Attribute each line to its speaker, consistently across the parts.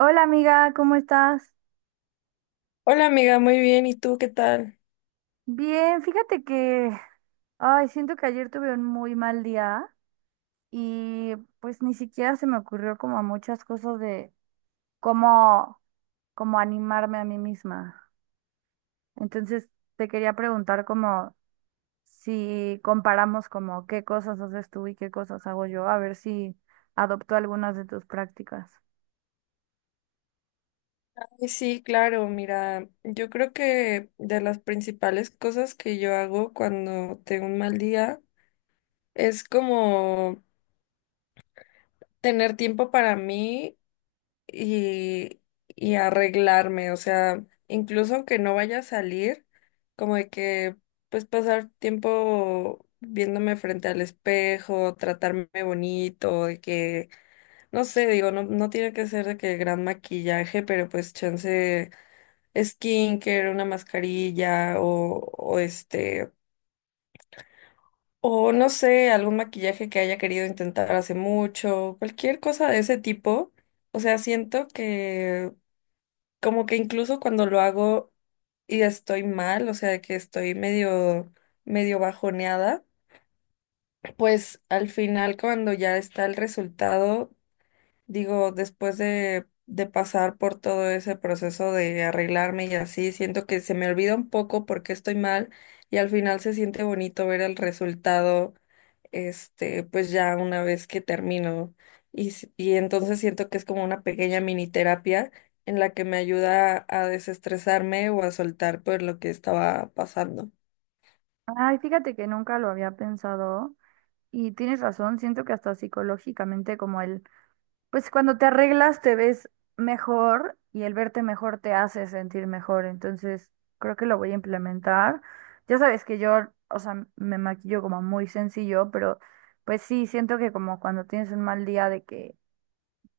Speaker 1: Hola amiga, ¿cómo estás?
Speaker 2: Hola amiga, muy bien. ¿Y tú qué tal?
Speaker 1: Bien, fíjate que, ay, siento que ayer tuve un muy mal día y pues ni siquiera se me ocurrió como muchas cosas de cómo, cómo animarme a mí misma. Entonces te quería preguntar como si comparamos como qué cosas haces tú y qué cosas hago yo, a ver si adopto algunas de tus prácticas.
Speaker 2: Ay, sí, claro, mira, yo creo que de las principales cosas que yo hago cuando tengo un mal día es como tener tiempo para mí y, y arreglarme, o sea, incluso aunque no vaya a salir, como de que pues pasar tiempo viéndome frente al espejo, tratarme bonito, de que, no sé, digo, no tiene que ser de que gran maquillaje, pero pues chance skincare, una mascarilla o o no sé, algún maquillaje que haya querido intentar hace mucho, cualquier cosa de ese tipo. O sea, siento que como que incluso cuando lo hago y estoy mal, o sea, de que estoy medio bajoneada, pues al final cuando ya está el resultado, digo, después de pasar por todo ese proceso de arreglarme y así, siento que se me olvida un poco porque estoy mal y al final se siente bonito ver el resultado, este, pues ya una vez que termino. Y entonces siento que es como una pequeña mini terapia en la que me ayuda a desestresarme o a soltar por lo que estaba pasando.
Speaker 1: Ay, fíjate que nunca lo había pensado y tienes razón, siento que hasta psicológicamente como el pues cuando te arreglas te ves mejor y el verte mejor te hace sentir mejor. Entonces, creo que lo voy a implementar. Ya sabes que yo, o sea, me maquillo como muy sencillo, pero pues sí, siento que como cuando tienes un mal día de que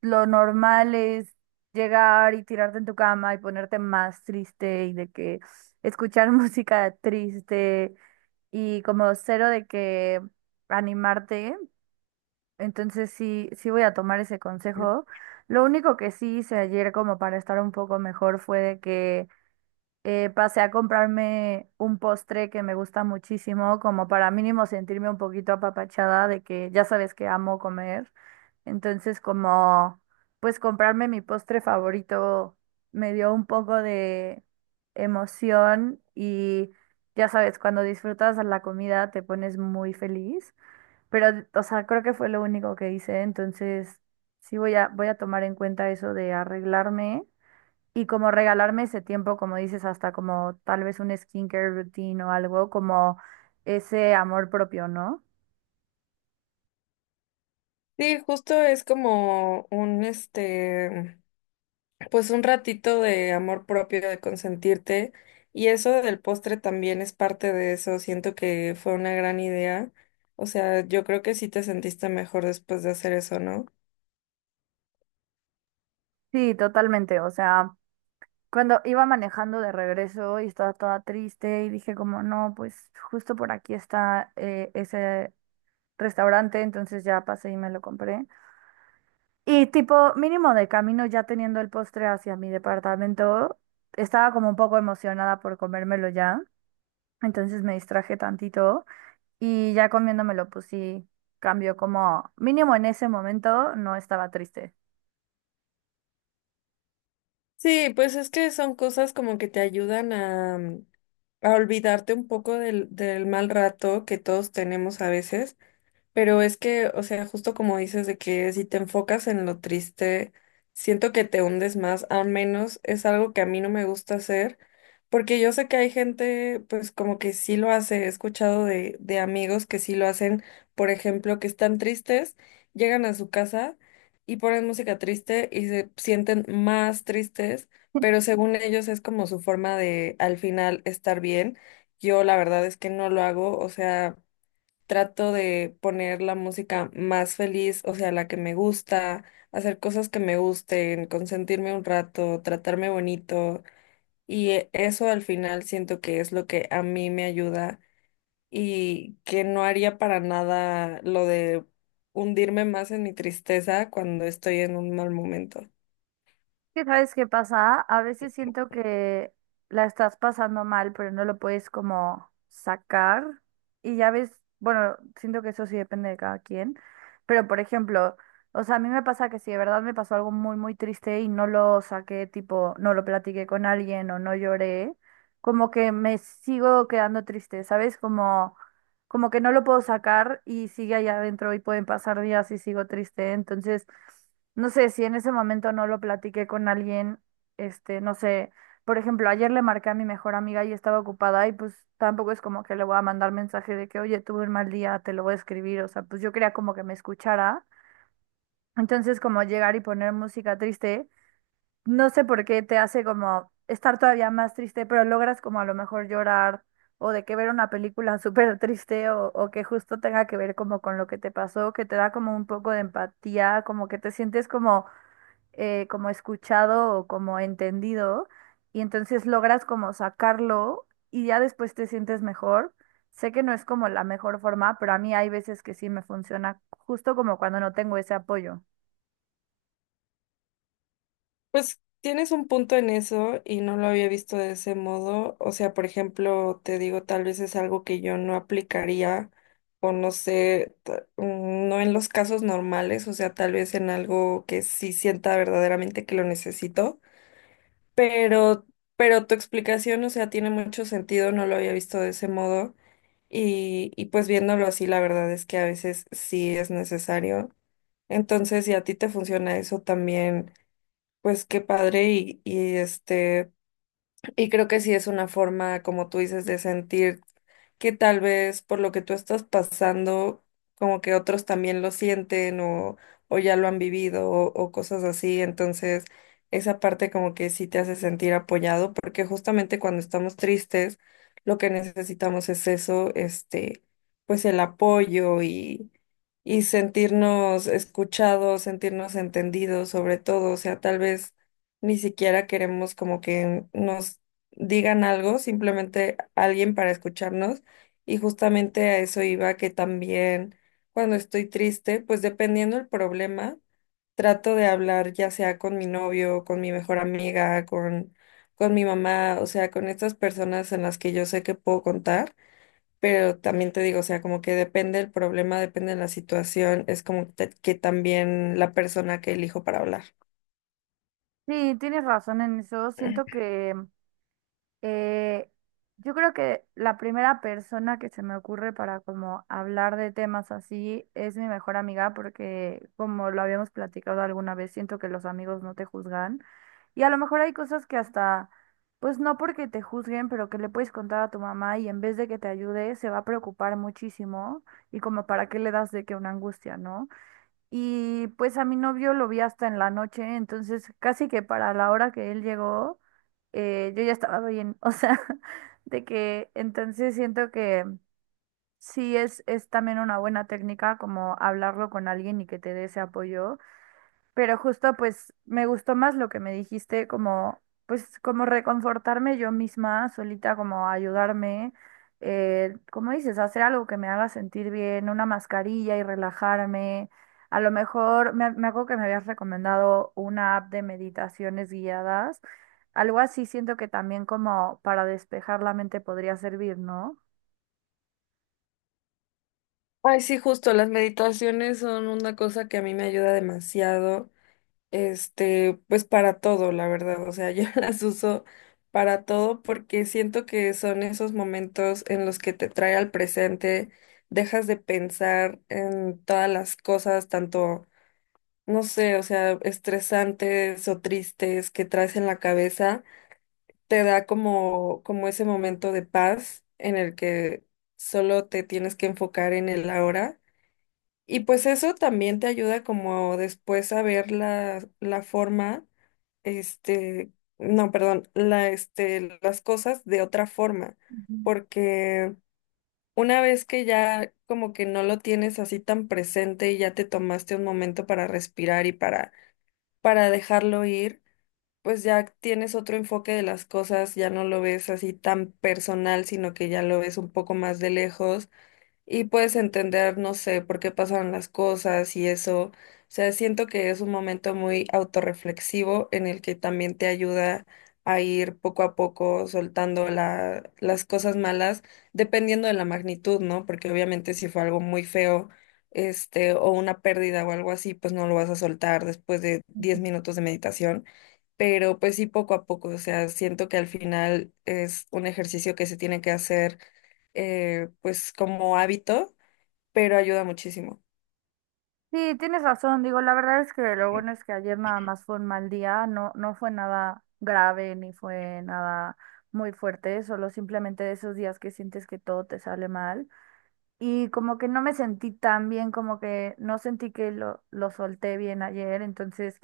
Speaker 1: lo normal es llegar y tirarte en tu cama y ponerte más triste y de que escuchar música triste y como cero de que animarte. Entonces sí, sí voy a tomar ese consejo. Lo único que sí hice ayer como para estar un poco mejor fue de que pasé a comprarme un postre que me gusta muchísimo, como para mínimo sentirme un poquito apapachada de que ya sabes que amo comer. Entonces como pues comprarme mi postre favorito me dio un poco de emoción y ya sabes, cuando disfrutas la comida te pones muy feliz. Pero, o sea, creo que fue lo único que hice, entonces sí voy a tomar en cuenta eso de arreglarme y como regalarme ese tiempo, como dices, hasta como tal vez un skincare routine o algo, como ese amor propio, ¿no?
Speaker 2: Sí, justo es como un, este, pues un ratito de amor propio, de consentirte. Y eso del postre también es parte de eso. Siento que fue una gran idea. O sea, yo creo que sí te sentiste mejor después de hacer eso, ¿no?
Speaker 1: Sí, totalmente, o sea, cuando iba manejando de regreso y estaba toda triste y dije como, no, pues justo por aquí está ese restaurante, entonces ya pasé y me lo compré. Y tipo, mínimo de camino ya teniendo el postre hacia mi departamento, estaba como un poco emocionada por comérmelo ya, entonces me distraje tantito y ya comiéndomelo pues sí, cambió como, mínimo en ese momento no estaba triste.
Speaker 2: Sí, pues es que son cosas como que te ayudan a olvidarte un poco del mal rato que todos tenemos a veces. Pero es que, o sea, justo como dices de que si te enfocas en lo triste, siento que te hundes más, al menos es algo que a mí no me gusta hacer, porque yo sé que hay gente, pues como que sí lo hace, he escuchado de amigos que sí lo hacen, por ejemplo, que están tristes, llegan a su casa y ponen música triste y se sienten más tristes, pero según ellos es como su forma de al final estar bien. Yo la verdad es que no lo hago, o sea trato de poner la música más feliz, o sea, la que me gusta, hacer cosas que me gusten, consentirme un rato, tratarme bonito. Y eso al final siento que es lo que a mí me ayuda y que no haría para nada lo de hundirme más en mi tristeza cuando estoy en un mal momento.
Speaker 1: ¿Que sabes qué pasa? A veces siento que la estás pasando mal, pero no lo puedes como sacar. Y ya ves, bueno, siento que eso sí depende de cada quien. Pero por ejemplo, o sea, a mí me pasa que si de verdad me pasó algo muy, muy triste y no lo saqué, tipo, no lo platiqué con alguien o no lloré, como que me sigo quedando triste, ¿sabes? Como, como que no lo puedo sacar y sigue allá adentro y pueden pasar días y sigo triste. Entonces... no sé si en ese momento no lo platiqué con alguien, este, no sé, por ejemplo, ayer le marqué a mi mejor amiga y estaba ocupada y pues tampoco es como que le voy a mandar mensaje de que, oye, tuve un mal día, te lo voy a escribir, o sea, pues yo quería como que me escuchara. Entonces, como llegar y poner música triste, no sé por qué te hace como estar todavía más triste, pero logras como a lo mejor llorar o de que ver una película súper triste o que justo tenga que ver como con lo que te pasó, que te da como un poco de empatía, como que te sientes como como escuchado o como entendido y entonces logras como sacarlo y ya después te sientes mejor. Sé que no es como la mejor forma, pero a mí hay veces que sí me funciona, justo como cuando no tengo ese apoyo.
Speaker 2: Pues tienes un punto en eso y no lo había visto de ese modo. O sea, por ejemplo, te digo, tal vez es algo que yo no aplicaría o no sé, no en los casos normales, o sea, tal vez en algo que sí sienta verdaderamente que lo necesito, pero, pero tu explicación, o sea, tiene mucho sentido, no lo había visto de ese modo y pues viéndolo así, la verdad es que a veces sí es necesario. Entonces, si a ti te funciona eso también pues qué padre y y creo que sí es una forma, como tú dices, de sentir que tal vez por lo que tú estás pasando, como que otros también lo sienten o ya lo han vivido o cosas así. Entonces, esa parte como que sí te hace sentir apoyado, porque justamente cuando estamos tristes, lo que necesitamos es eso, este, pues el apoyo y sentirnos escuchados, sentirnos entendidos, sobre todo. O sea, tal vez ni siquiera queremos como que nos digan algo, simplemente alguien para escucharnos y justamente a eso iba que también cuando estoy triste, pues dependiendo el problema, trato de hablar ya sea con mi novio, con mi mejor amiga, con mi mamá, o sea, con estas personas en las que yo sé que puedo contar, pero también te digo, o sea, como que depende el problema, depende de la situación, es como que también la persona que elijo para hablar.
Speaker 1: Sí, tienes razón en eso. Siento que Eh, yo creo que la primera persona que se me ocurre para como hablar de temas así es mi mejor amiga porque como lo habíamos platicado alguna vez, siento que los amigos no te juzgan y a lo mejor hay cosas que hasta, pues no porque te juzguen, pero que le puedes contar a tu mamá y en vez de que te ayude se va a preocupar muchísimo y como para qué le das de que una angustia, ¿no? Y pues a mi novio lo vi hasta en la noche, entonces casi que para la hora que él llegó, yo ya estaba bien. O sea, de que entonces siento que sí es también una buena técnica como hablarlo con alguien y que te dé ese apoyo. Pero justo pues me gustó más lo que me dijiste, como pues como reconfortarme yo misma, solita, como ayudarme, como dices, hacer algo que me haga sentir bien, una mascarilla y relajarme. A lo mejor me acuerdo que me habías recomendado una app de meditaciones guiadas. Algo así siento que también como para despejar la mente podría servir, ¿no?
Speaker 2: Ay, sí, justo, las meditaciones son una cosa que a mí me ayuda demasiado. Este, pues para todo, la verdad. O sea, yo las uso para todo porque siento que son esos momentos en los que te trae al presente, dejas de pensar en todas las cosas, tanto, no sé, o sea, estresantes o tristes que traes en la cabeza. Te da como, como ese momento de paz en el que solo te tienes que enfocar en el ahora. Y pues eso también te ayuda como después a ver la forma este, no, perdón, las cosas de otra forma,
Speaker 1: Ujú,
Speaker 2: porque una vez que ya como que no lo tienes así tan presente y ya te tomaste un momento para respirar y para dejarlo ir, pues ya tienes otro enfoque de las cosas, ya no lo ves así tan personal, sino que ya lo ves un poco más de lejos y puedes entender, no sé, por qué pasaron las cosas y eso. O sea, siento que es un momento muy autorreflexivo en el que también te ayuda a ir poco a poco soltando las cosas malas, dependiendo de la magnitud, ¿no? Porque obviamente si fue algo muy feo, este, o una pérdida o algo así, pues no lo vas a soltar después de
Speaker 1: ujú.
Speaker 2: 10 minutos de meditación. Pero pues sí, poco a poco, o sea, siento que al final es un ejercicio que se tiene que hacer pues como hábito, pero ayuda muchísimo.
Speaker 1: Sí, tienes razón. Digo, la verdad es que lo bueno es que ayer nada más fue un mal día, no, no fue nada grave ni fue nada muy fuerte, solo simplemente de esos días que sientes que todo te sale mal. Y como que no me sentí tan bien, como que no sentí que lo solté bien ayer, entonces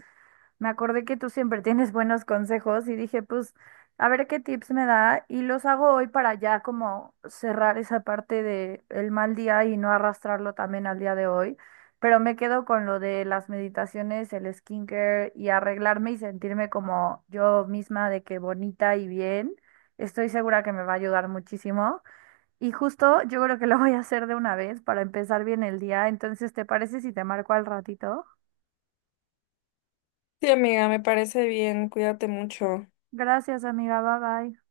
Speaker 1: me acordé que tú siempre tienes buenos consejos y dije, pues, a ver qué tips me da y los hago hoy para ya como cerrar esa parte de el mal día y no arrastrarlo también al día de hoy. Pero me quedo con lo de las meditaciones, el skincare y arreglarme y sentirme como yo misma de que bonita y bien. Estoy segura que me va a ayudar muchísimo. Y justo yo creo que lo voy a hacer de una vez para empezar bien el día. Entonces, ¿te parece si te marco al ratito?
Speaker 2: Sí, amiga, me parece bien, cuídate mucho.
Speaker 1: Gracias, amiga. Bye bye.